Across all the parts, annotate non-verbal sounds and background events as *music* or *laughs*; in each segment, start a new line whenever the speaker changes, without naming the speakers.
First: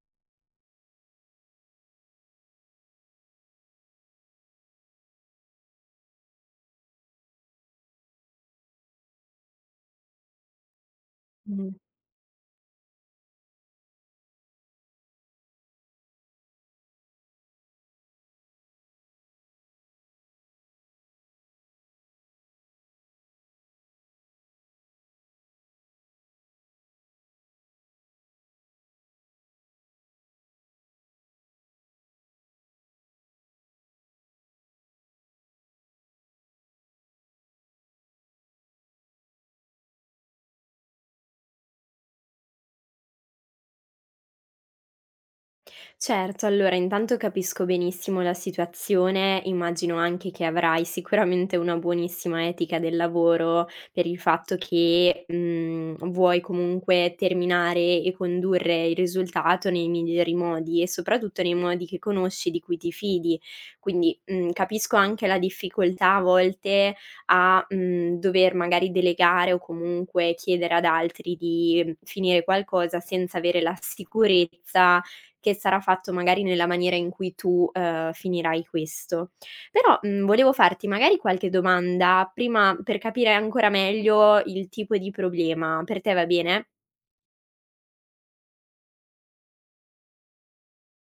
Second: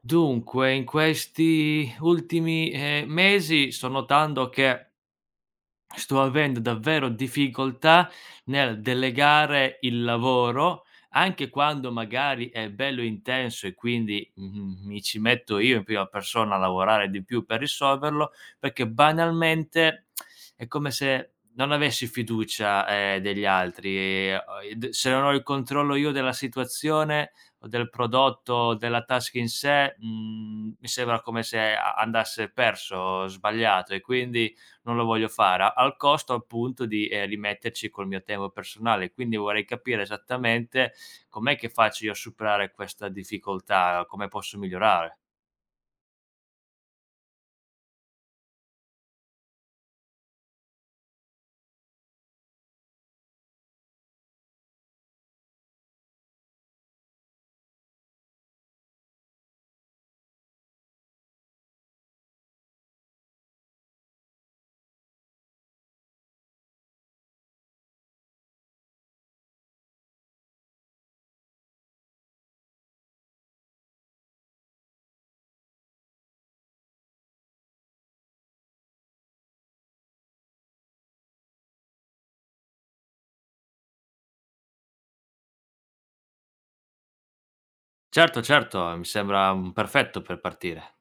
Dunque, in questi ultimi, mesi sto notando che sto avendo davvero difficoltà nel delegare il lavoro, anche
Mh.
quando magari è bello intenso e quindi, mi ci metto io in prima persona a lavorare di più per risolverlo, perché banalmente è come se non avessi fiducia, degli altri e o e d se non ho il controllo io della situazione o del prodotto o della task in sé, mi sembra come se a andasse perso, sbagliato, e quindi non lo voglio fare, a al costo appunto di, rimetterci col mio tempo personale. Quindi vorrei capire esattamente com'è che faccio io a superare questa difficoltà, come posso migliorare.
Certo, allora intanto capisco benissimo la situazione, immagino anche che avrai sicuramente una buonissima etica del lavoro per il fatto che, vuoi comunque terminare e condurre il risultato nei migliori modi e soprattutto nei modi che conosci, di cui ti fidi. Quindi, capisco anche la difficoltà a volte a, dover magari delegare o comunque chiedere ad altri di finire qualcosa senza avere la sicurezza che sarà fatto magari nella maniera in cui tu, finirai questo. Però, volevo farti magari qualche domanda prima per capire ancora meglio il tipo di problema. Per te va bene? Sì.
Certo, certo, mi sembra, perfetto per partire.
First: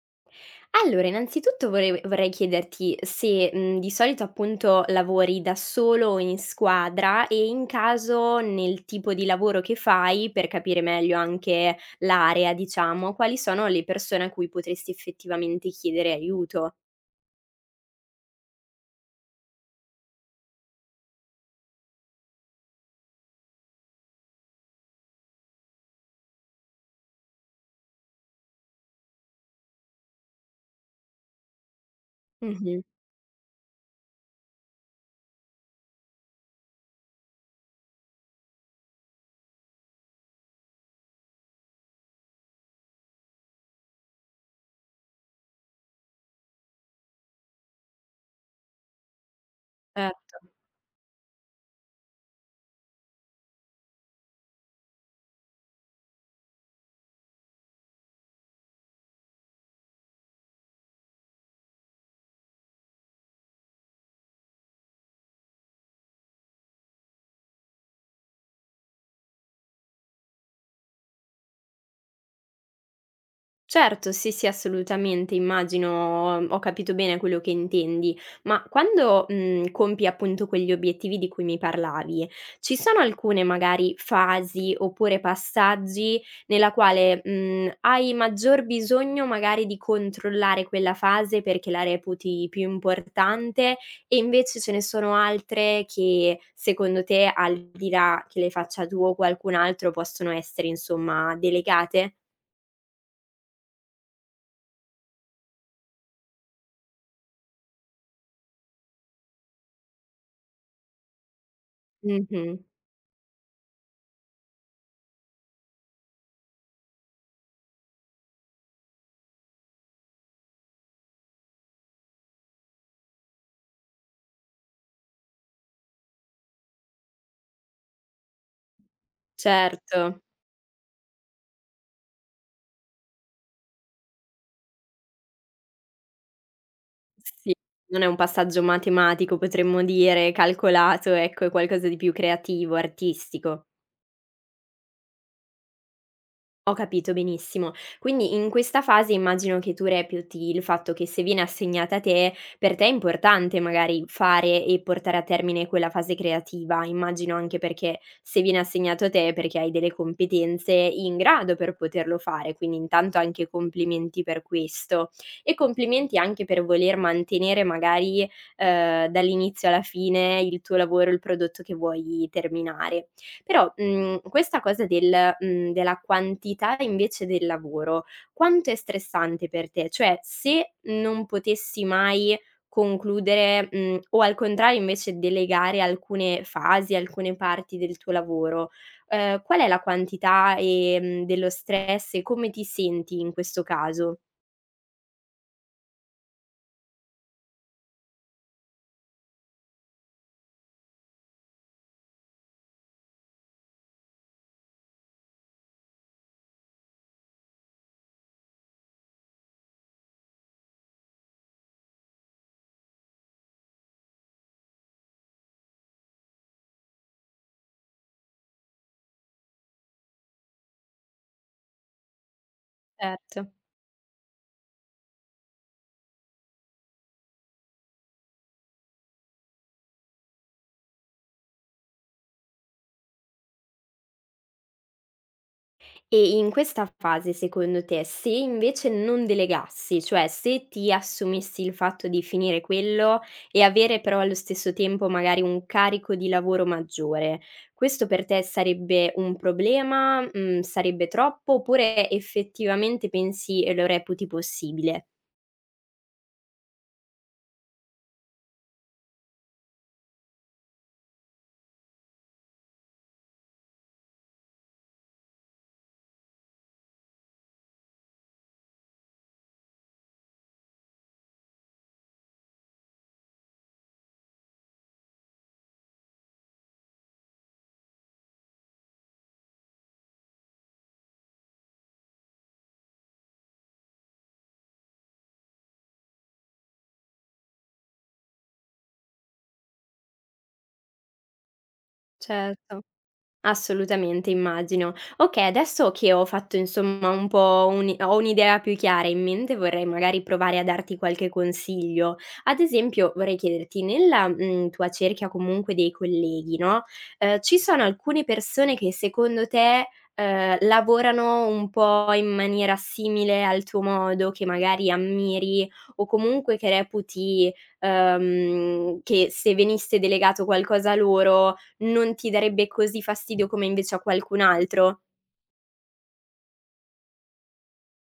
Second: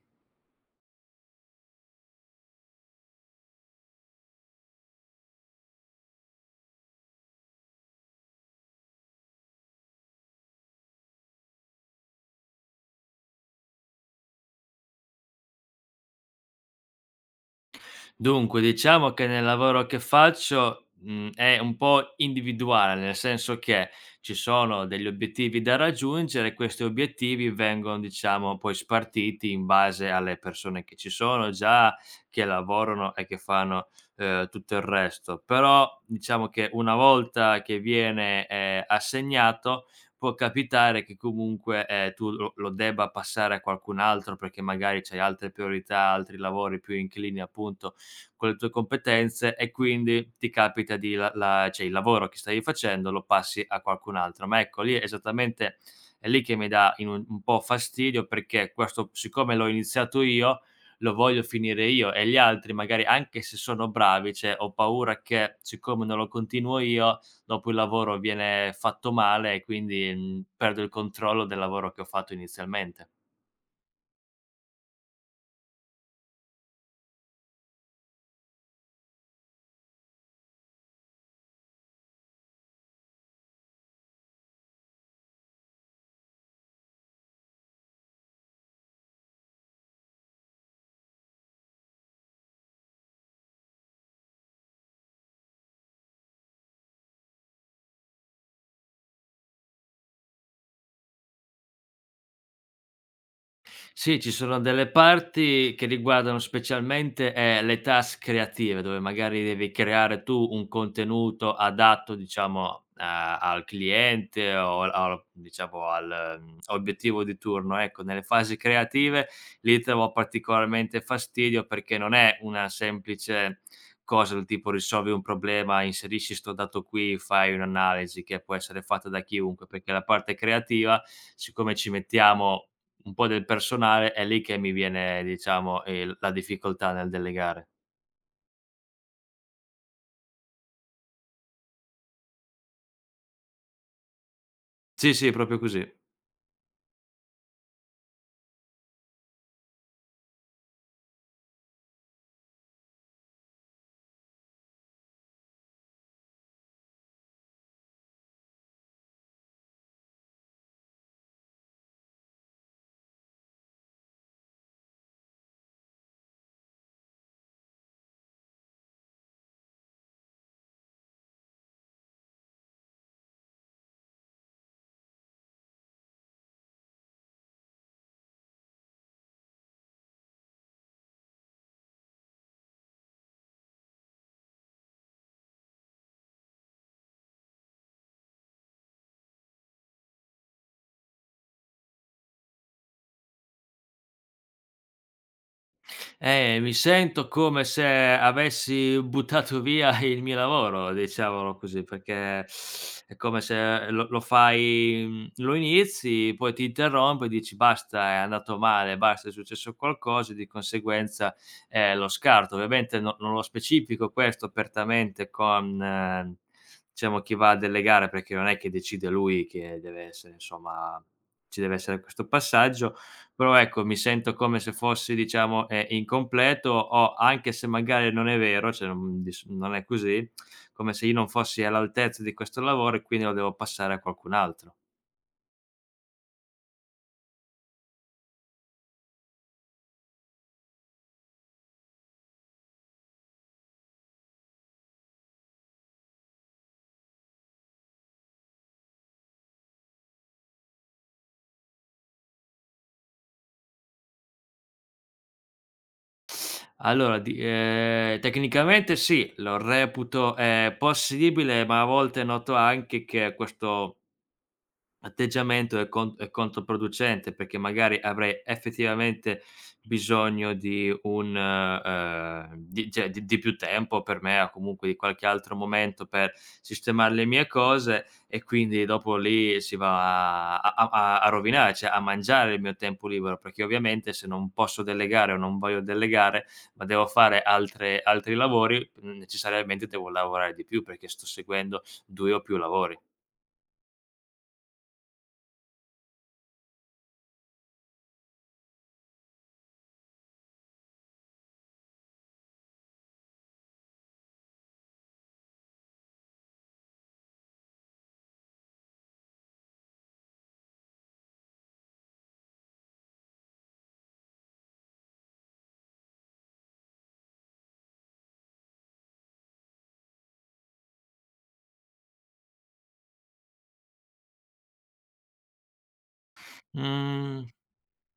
Allora, innanzitutto volev vorrei chiederti se, di solito appunto lavori da solo o in squadra e in caso nel tipo di lavoro che fai, per capire meglio anche l'area diciamo, quali sono le persone a cui potresti effettivamente chiedere aiuto?
Dunque, diciamo che nel lavoro che faccio, è un po' individuale, nel senso che ci sono degli obiettivi da raggiungere, e questi obiettivi vengono, diciamo, poi spartiti in base alle persone che ci sono già, che
Mh-mh,
lavorano e che fanno, tutto il resto. Però, diciamo che una volta che viene, assegnato, può capitare che comunque, tu lo debba passare a qualcun altro perché magari c'hai altre priorità, altri lavori più inclini appunto con le tue competenze, e quindi
certo.
ti capita di la la cioè il lavoro che stavi facendo lo passi a qualcun altro. Ma ecco, lì è esattamente è lì che mi dà in un po' fastidio, perché questo, siccome l'ho iniziato io, lo voglio finire io, e gli altri magari anche se sono bravi, cioè ho paura che siccome non lo continuo io, dopo il lavoro viene fatto male e quindi, perdo il controllo del lavoro che ho fatto inizialmente.
Certo, sì, sì, assolutamente, immagino, ho capito bene quello che intendi. Ma quando, compi appunto quegli obiettivi di cui mi parlavi, ci sono alcune magari fasi oppure passaggi nella quale, hai maggior bisogno magari di controllare quella fase perché la reputi più importante, e invece ce ne sono altre che secondo te, al di là che le faccia tu o qualcun altro, possono essere insomma delegate?
Sì, ci sono delle parti che riguardano specialmente, le task creative, dove magari devi creare tu un contenuto adatto,
Mh-mh.
diciamo, a al cliente o al al diciamo al, obiettivo di turno, ecco. Nelle fasi creative lì trovo particolarmente fastidio perché non è una semplice cosa del tipo risolvi un problema, inserisci sto dato qui, fai un'analisi che può essere fatta da chiunque, perché la
Certo,
parte creativa, siccome ci mettiamo un po' del personale, è lì che mi viene diciamo, la difficoltà nel
sì,
delegare.
non è un passaggio matematico, potremmo dire, calcolato, ecco, è qualcosa di più creativo, artistico.
Sì, sì, proprio così.
Ho capito benissimo. Quindi in questa fase immagino che tu reputi il fatto che se viene assegnata a te, per te è importante magari fare e portare a termine quella fase creativa. Immagino anche perché se viene assegnato a te è perché hai delle competenze in grado per poterlo fare, quindi intanto anche complimenti per questo e complimenti anche per voler mantenere magari, dall'inizio alla fine, il tuo lavoro, il prodotto che vuoi terminare. Però, questa cosa della quantità invece del lavoro, quanto è stressante per te? Cioè, se non potessi mai concludere, o al contrario invece delegare alcune fasi, alcune parti del tuo lavoro, qual è la quantità, dello stress e come ti senti in questo caso?
Mi sento come se avessi buttato via il mio lavoro, diciamolo così, perché è come se lo lo fai lo inizi, poi ti interrompi e dici: "Basta, è andato male, basta, è successo qualcosa", e di conseguenza, lo scarto. Ovviamente non lo specifico questo apertamente con, diciamo, chi va a delegare, perché non è che decide lui che deve essere, insomma ci deve essere questo passaggio,
Certo.
però ecco, mi sento come se fossi diciamo, incompleto, o anche se magari non è vero, cioè non è così, come se io non fossi all'altezza di questo lavoro e quindi lo devo passare a qualcun altro.
E in questa fase, secondo te, se invece non delegassi, cioè se ti assumessi il fatto di finire quello e avere però allo stesso tempo magari un carico di lavoro maggiore, questo per te sarebbe un problema? Mhmm, sarebbe troppo? Oppure effettivamente pensi e lo reputi possibile?
Allora di tecnicamente sì, lo reputo, possibile, ma a volte noto anche che questo atteggiamento è controproducente, perché magari avrei effettivamente bisogno di un di cioè di più tempo per me, o comunque di qualche altro momento per sistemare le mie cose, e quindi dopo lì si va a rovinare, cioè a mangiare il mio tempo libero, perché ovviamente se non posso delegare o non voglio delegare, ma devo fare altre altri lavori, necessariamente devo lavorare di più, perché sto seguendo 2 o più
Certo.
lavori.
Assolutamente, immagino. Okay, adesso che ho fatto insomma un po' un ho un'idea più chiara in mente, vorrei magari provare a darti qualche consiglio. Ad esempio, vorrei chiederti nella, tua cerchia comunque dei colleghi, no, ci sono alcune persone che secondo te, lavorano un po' in maniera simile al tuo modo, che magari ammiri o comunque che reputi, che se venisse delegato qualcosa a loro, non ti darebbe così fastidio come invece a qualcun altro.
Mhmm.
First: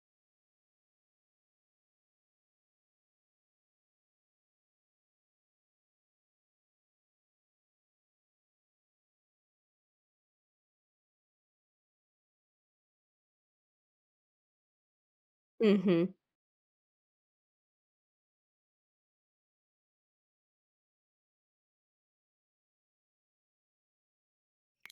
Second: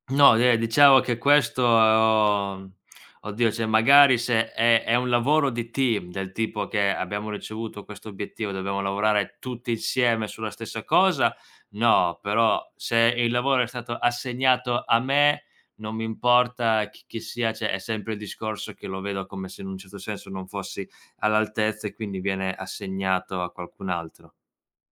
No, de diciamo che questo, oddio, cioè magari se è un lavoro di team, del tipo che abbiamo ricevuto questo obiettivo, dobbiamo lavorare tutti insieme sulla stessa cosa, no, però se il lavoro è stato assegnato a me, non mi
Mh-mh.
importa chi sia, cioè è sempre il discorso che lo vedo come se in un certo senso non fossi all'altezza e quindi viene assegnato a qualcun altro.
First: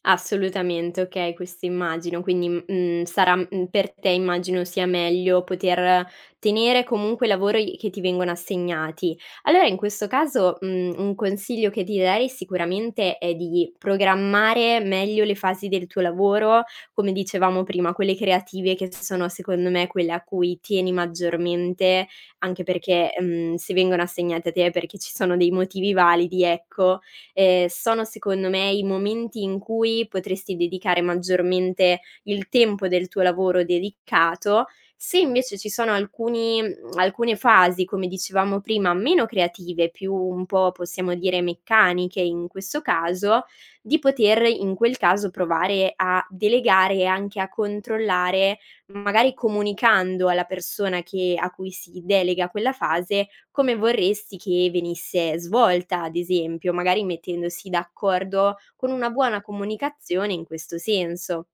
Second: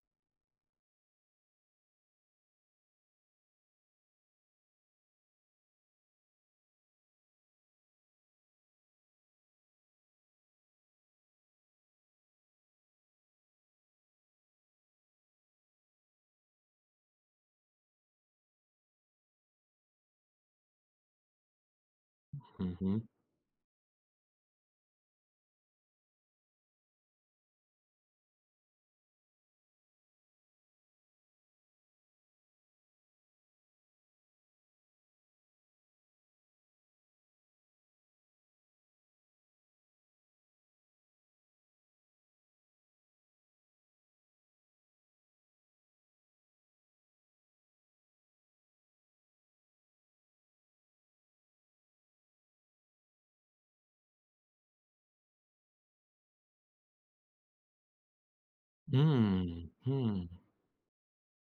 Assolutamente, okay, questo immagino. Quindi, sarà, per te immagino sia meglio poter tenere comunque i lavori che ti vengono assegnati. Allora in questo caso, un consiglio che ti darei sicuramente è di programmare meglio le fasi del tuo lavoro, come dicevamo prima, quelle creative che sono secondo me quelle a cui tieni maggiormente, anche
Mh-mh.
perché, se vengono assegnate a te è perché ci sono dei motivi validi, ecco. Sono secondo me i momenti in cui potresti dedicare maggiormente il tempo del tuo lavoro dedicato. Se invece ci sono alcune fasi, come dicevamo prima, meno creative, più un po' possiamo dire meccaniche, in questo caso, di poter in quel caso provare a delegare e anche a controllare, magari comunicando alla persona che a cui si delega quella fase, come vorresti che venisse svolta, ad esempio, magari mettendosi d'accordo con una buona
Mh, mh.
comunicazione in questo senso.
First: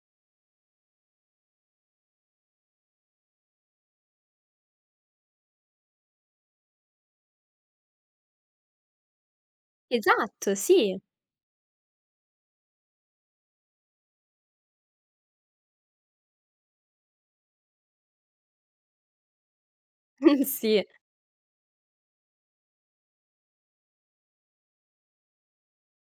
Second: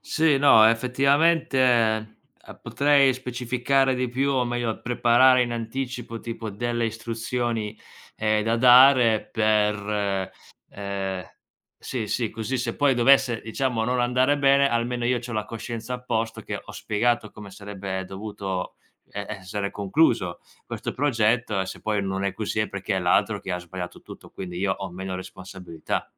Sì, no, effettivamente, potrei specificare di più, o meglio preparare in anticipo tipo delle istruzioni, da dare per
Esatto, sì.
ehm, sì, sì, così se poi dovesse, diciamo, non andare bene, almeno io c'ho la coscienza a posto che ho spiegato come sarebbe dovuto e essere concluso
*laughs* Sì.
questo progetto, e se poi non è così è perché è l'altro che ha sbagliato tutto, quindi io ho meno responsabilità.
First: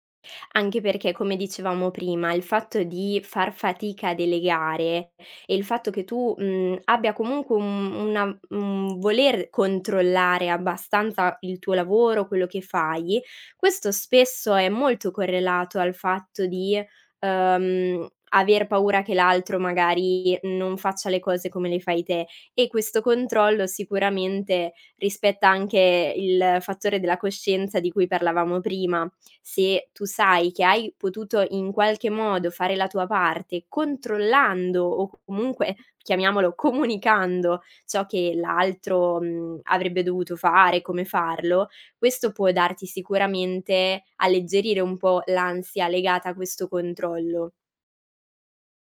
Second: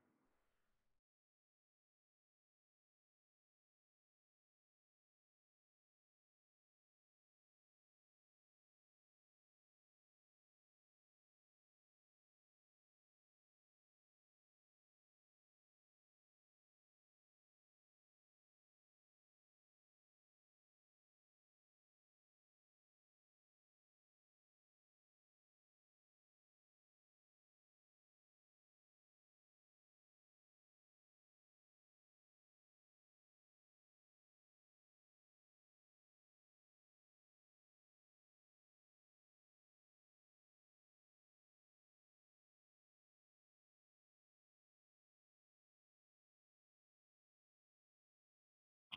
Anche perché, come dicevamo prima, il fatto di far fatica a delegare e il fatto che tu, abbia comunque un voler controllare abbastanza il tuo lavoro, quello che fai, questo spesso è molto correlato al fatto di, aver paura che l'altro magari non faccia le cose come le fai te, e questo controllo sicuramente rispetta anche il fattore della coscienza di cui parlavamo prima. Se tu sai che hai potuto in qualche modo fare la tua parte controllando o comunque, chiamiamolo, comunicando ciò che l'altro, avrebbe dovuto fare, come farlo, questo può darti sicuramente, alleggerire un po' l'ansia legata a questo controllo.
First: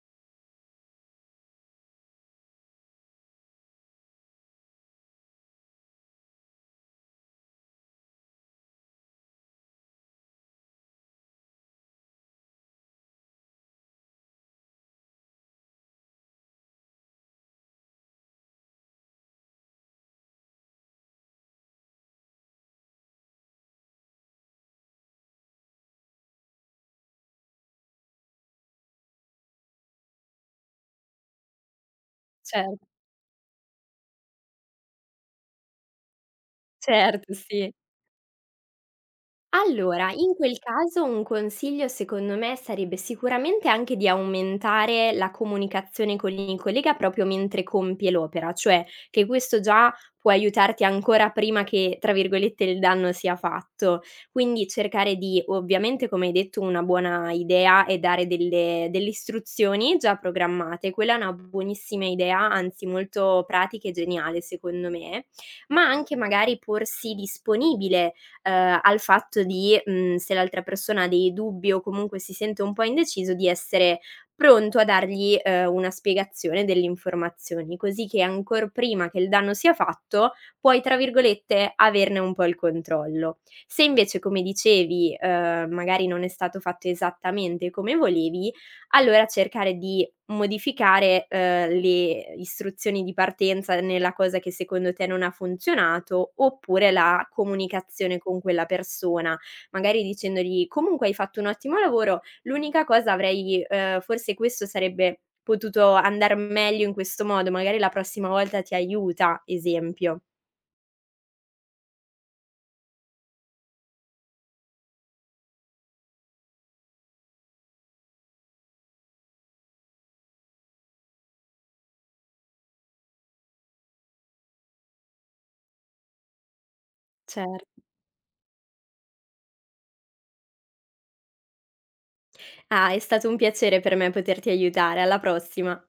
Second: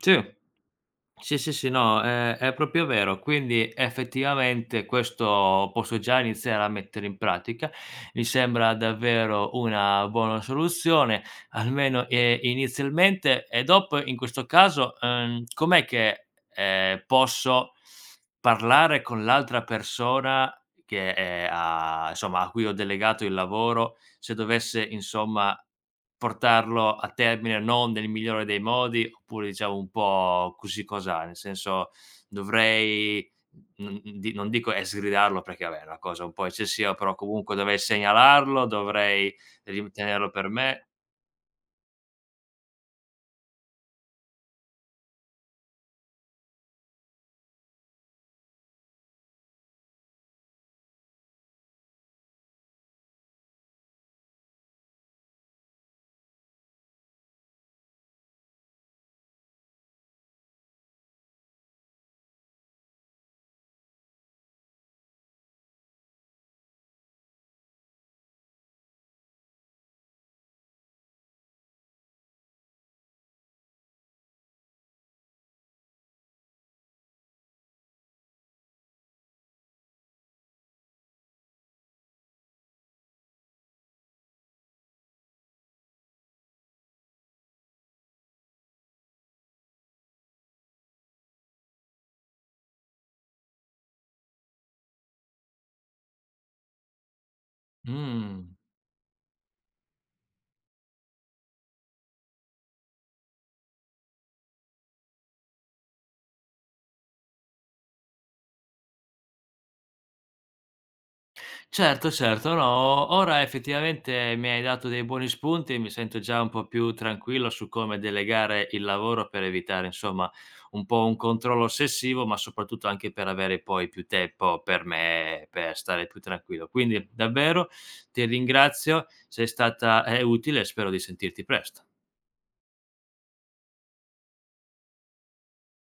Sì. Sì, sì, sì, no, è proprio vero. Quindi effettivamente questo posso già iniziare a mettere in pratica. Mi sembra davvero una buona soluzione, almeno, inizialmente, e dopo in questo caso, com'è che, posso parlare con l'altra persona che è a insomma, a cui ho delegato il lavoro, se dovesse insomma portarlo a termine non nel migliore dei modi, oppure diciamo un po' così cosà, nel senso
Cer
dovrei n n di non dico, sgridarlo perché vabbè è una cosa un po' eccessiva, però
certo,
comunque
sì.
dovrei segnalarlo, dovrei
Allora,
ritenerlo
in
per
quel
me.
caso un consiglio secondo me sarebbe sicuramente anche di aumentare la comunicazione con il collega proprio mentre compie l'opera, cioè che questo già può aiutarti ancora prima che, tra virgolette, il danno sia fatto. Quindi cercare di, ovviamente, come hai detto, una buona idea, e dare delle istruzioni già programmate. Quella è una buonissima idea, anzi molto pratica e geniale secondo me, ma anche magari porsi disponibile, al fatto di, se l'altra persona ha dei dubbi o comunque si sente un po' indeciso, di essere pronto a dargli, una spiegazione, delle informazioni, così che ancor prima che il danno sia fatto puoi, tra virgolette, "averne" un po' il controllo. Se invece, come dicevi, magari non è stato fatto esattamente come volevi, allora cercare di modificare, le istruzioni di partenza nella cosa che secondo te non ha funzionato, oppure la comunicazione con
Mh.
quella persona, magari dicendogli: "Comunque hai fatto un ottimo lavoro, l'unica cosa avrei, forse questo sarebbe potuto andar meglio in questo modo, magari la prossima volta ti aiuta", esempio.
Certo, certo, no, o ora effettivamente mi hai dato dei buoni spunti e mi sento già un po' più tranquillo su come delegare il lavoro, per evitare, insomma, un po' un controllo ossessivo, ma soprattutto anche per avere poi più tempo per me, per stare più tranquillo. Quindi
Cer
davvero ti ringrazio, sei stata, utile e spero di sentirti presto.
Ah, è stato un piacere per me poterti aiutare. Alla prossima.